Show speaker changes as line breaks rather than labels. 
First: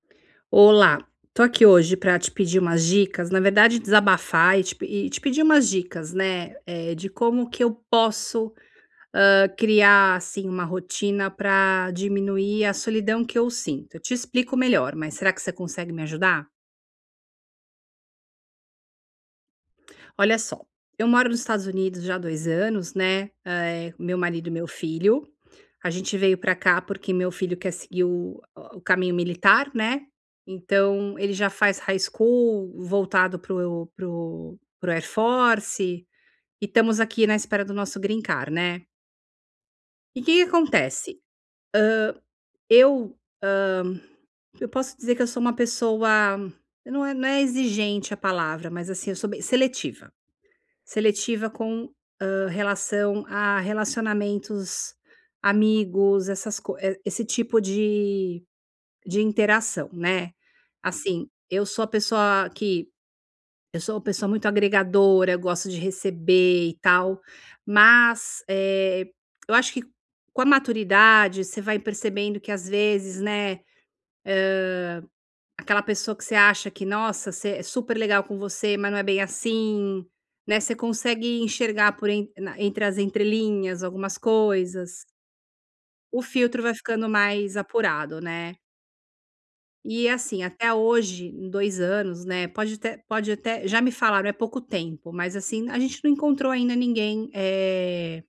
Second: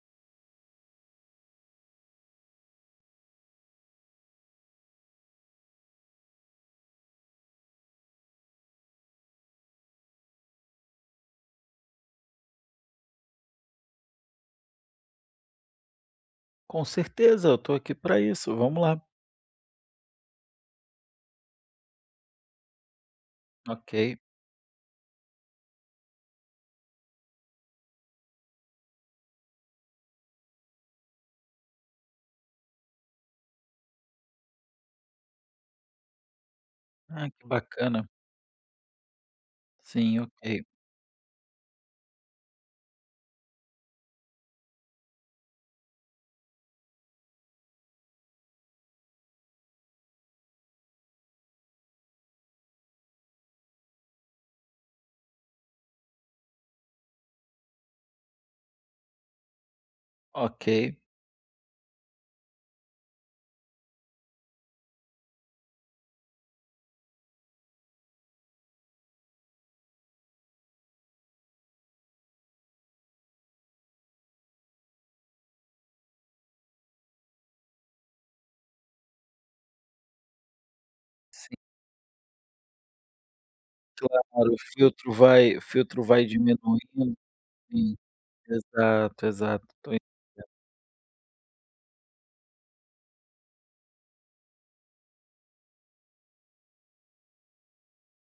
Olá, tô aqui hoje pra te pedir umas dicas, na verdade desabafar e te pe e te pedir umas dicas, né. Eh, de como que eu posso, hã, criar assim uma rotina pra diminuir a solidão que eu sinto. Eu te explico melhor, mas será que você consegue me ajudar?
Com certeza, eu tô aqui para isso, vamos lá.
Olha só, eu moro nos Estados Unidos já há 2 anos, né, eh, com meu
Ok.
marido e meu filho. A gente veio pra cá porque meu filho quer seguir o o caminho militar, né. Então ele já faz high-school voltado pro pro pro Air Force e estamos aqui
Ah,
na
que
espera do nosso
bacana.
green card, né.
Sim,
E o que que
ok.
acontece? Hã. Eu, hã, eu posso te dizer que eu sou uma pessoa, não é não é exigente a palavra, mas assim, eu sou bem seletiva. Seletiva com, hã, relação a relacionamentos, amigos, essas co esse tipo de de interação, né.
Ok.
Assim, eu sou a pessoa que, eu sou uma pessoa muito agregadora, gosto de receber e tal, mas, eh, eu acho que com a maturidade você vai percebendo que às vezes, né. Hã, aquela pessoa que você acha que nossa, você é super legal com você, mas não é bem assim, né, você consegue
Sim.
enxergar por entre entre as entrelinhas algumas
Claro, o
coisas.
filtro vai o filtro
O
vai
filtro vai ficando
diminuindo,
mais
hum,
apurado, né.
exato, exato, estou.
E assim,
[unintelligible]
até hoje, em 2 anos, né, pode até pode até, já me falaram é pouco tempo, mas assim a gente não encontrou ainda ninguém, eh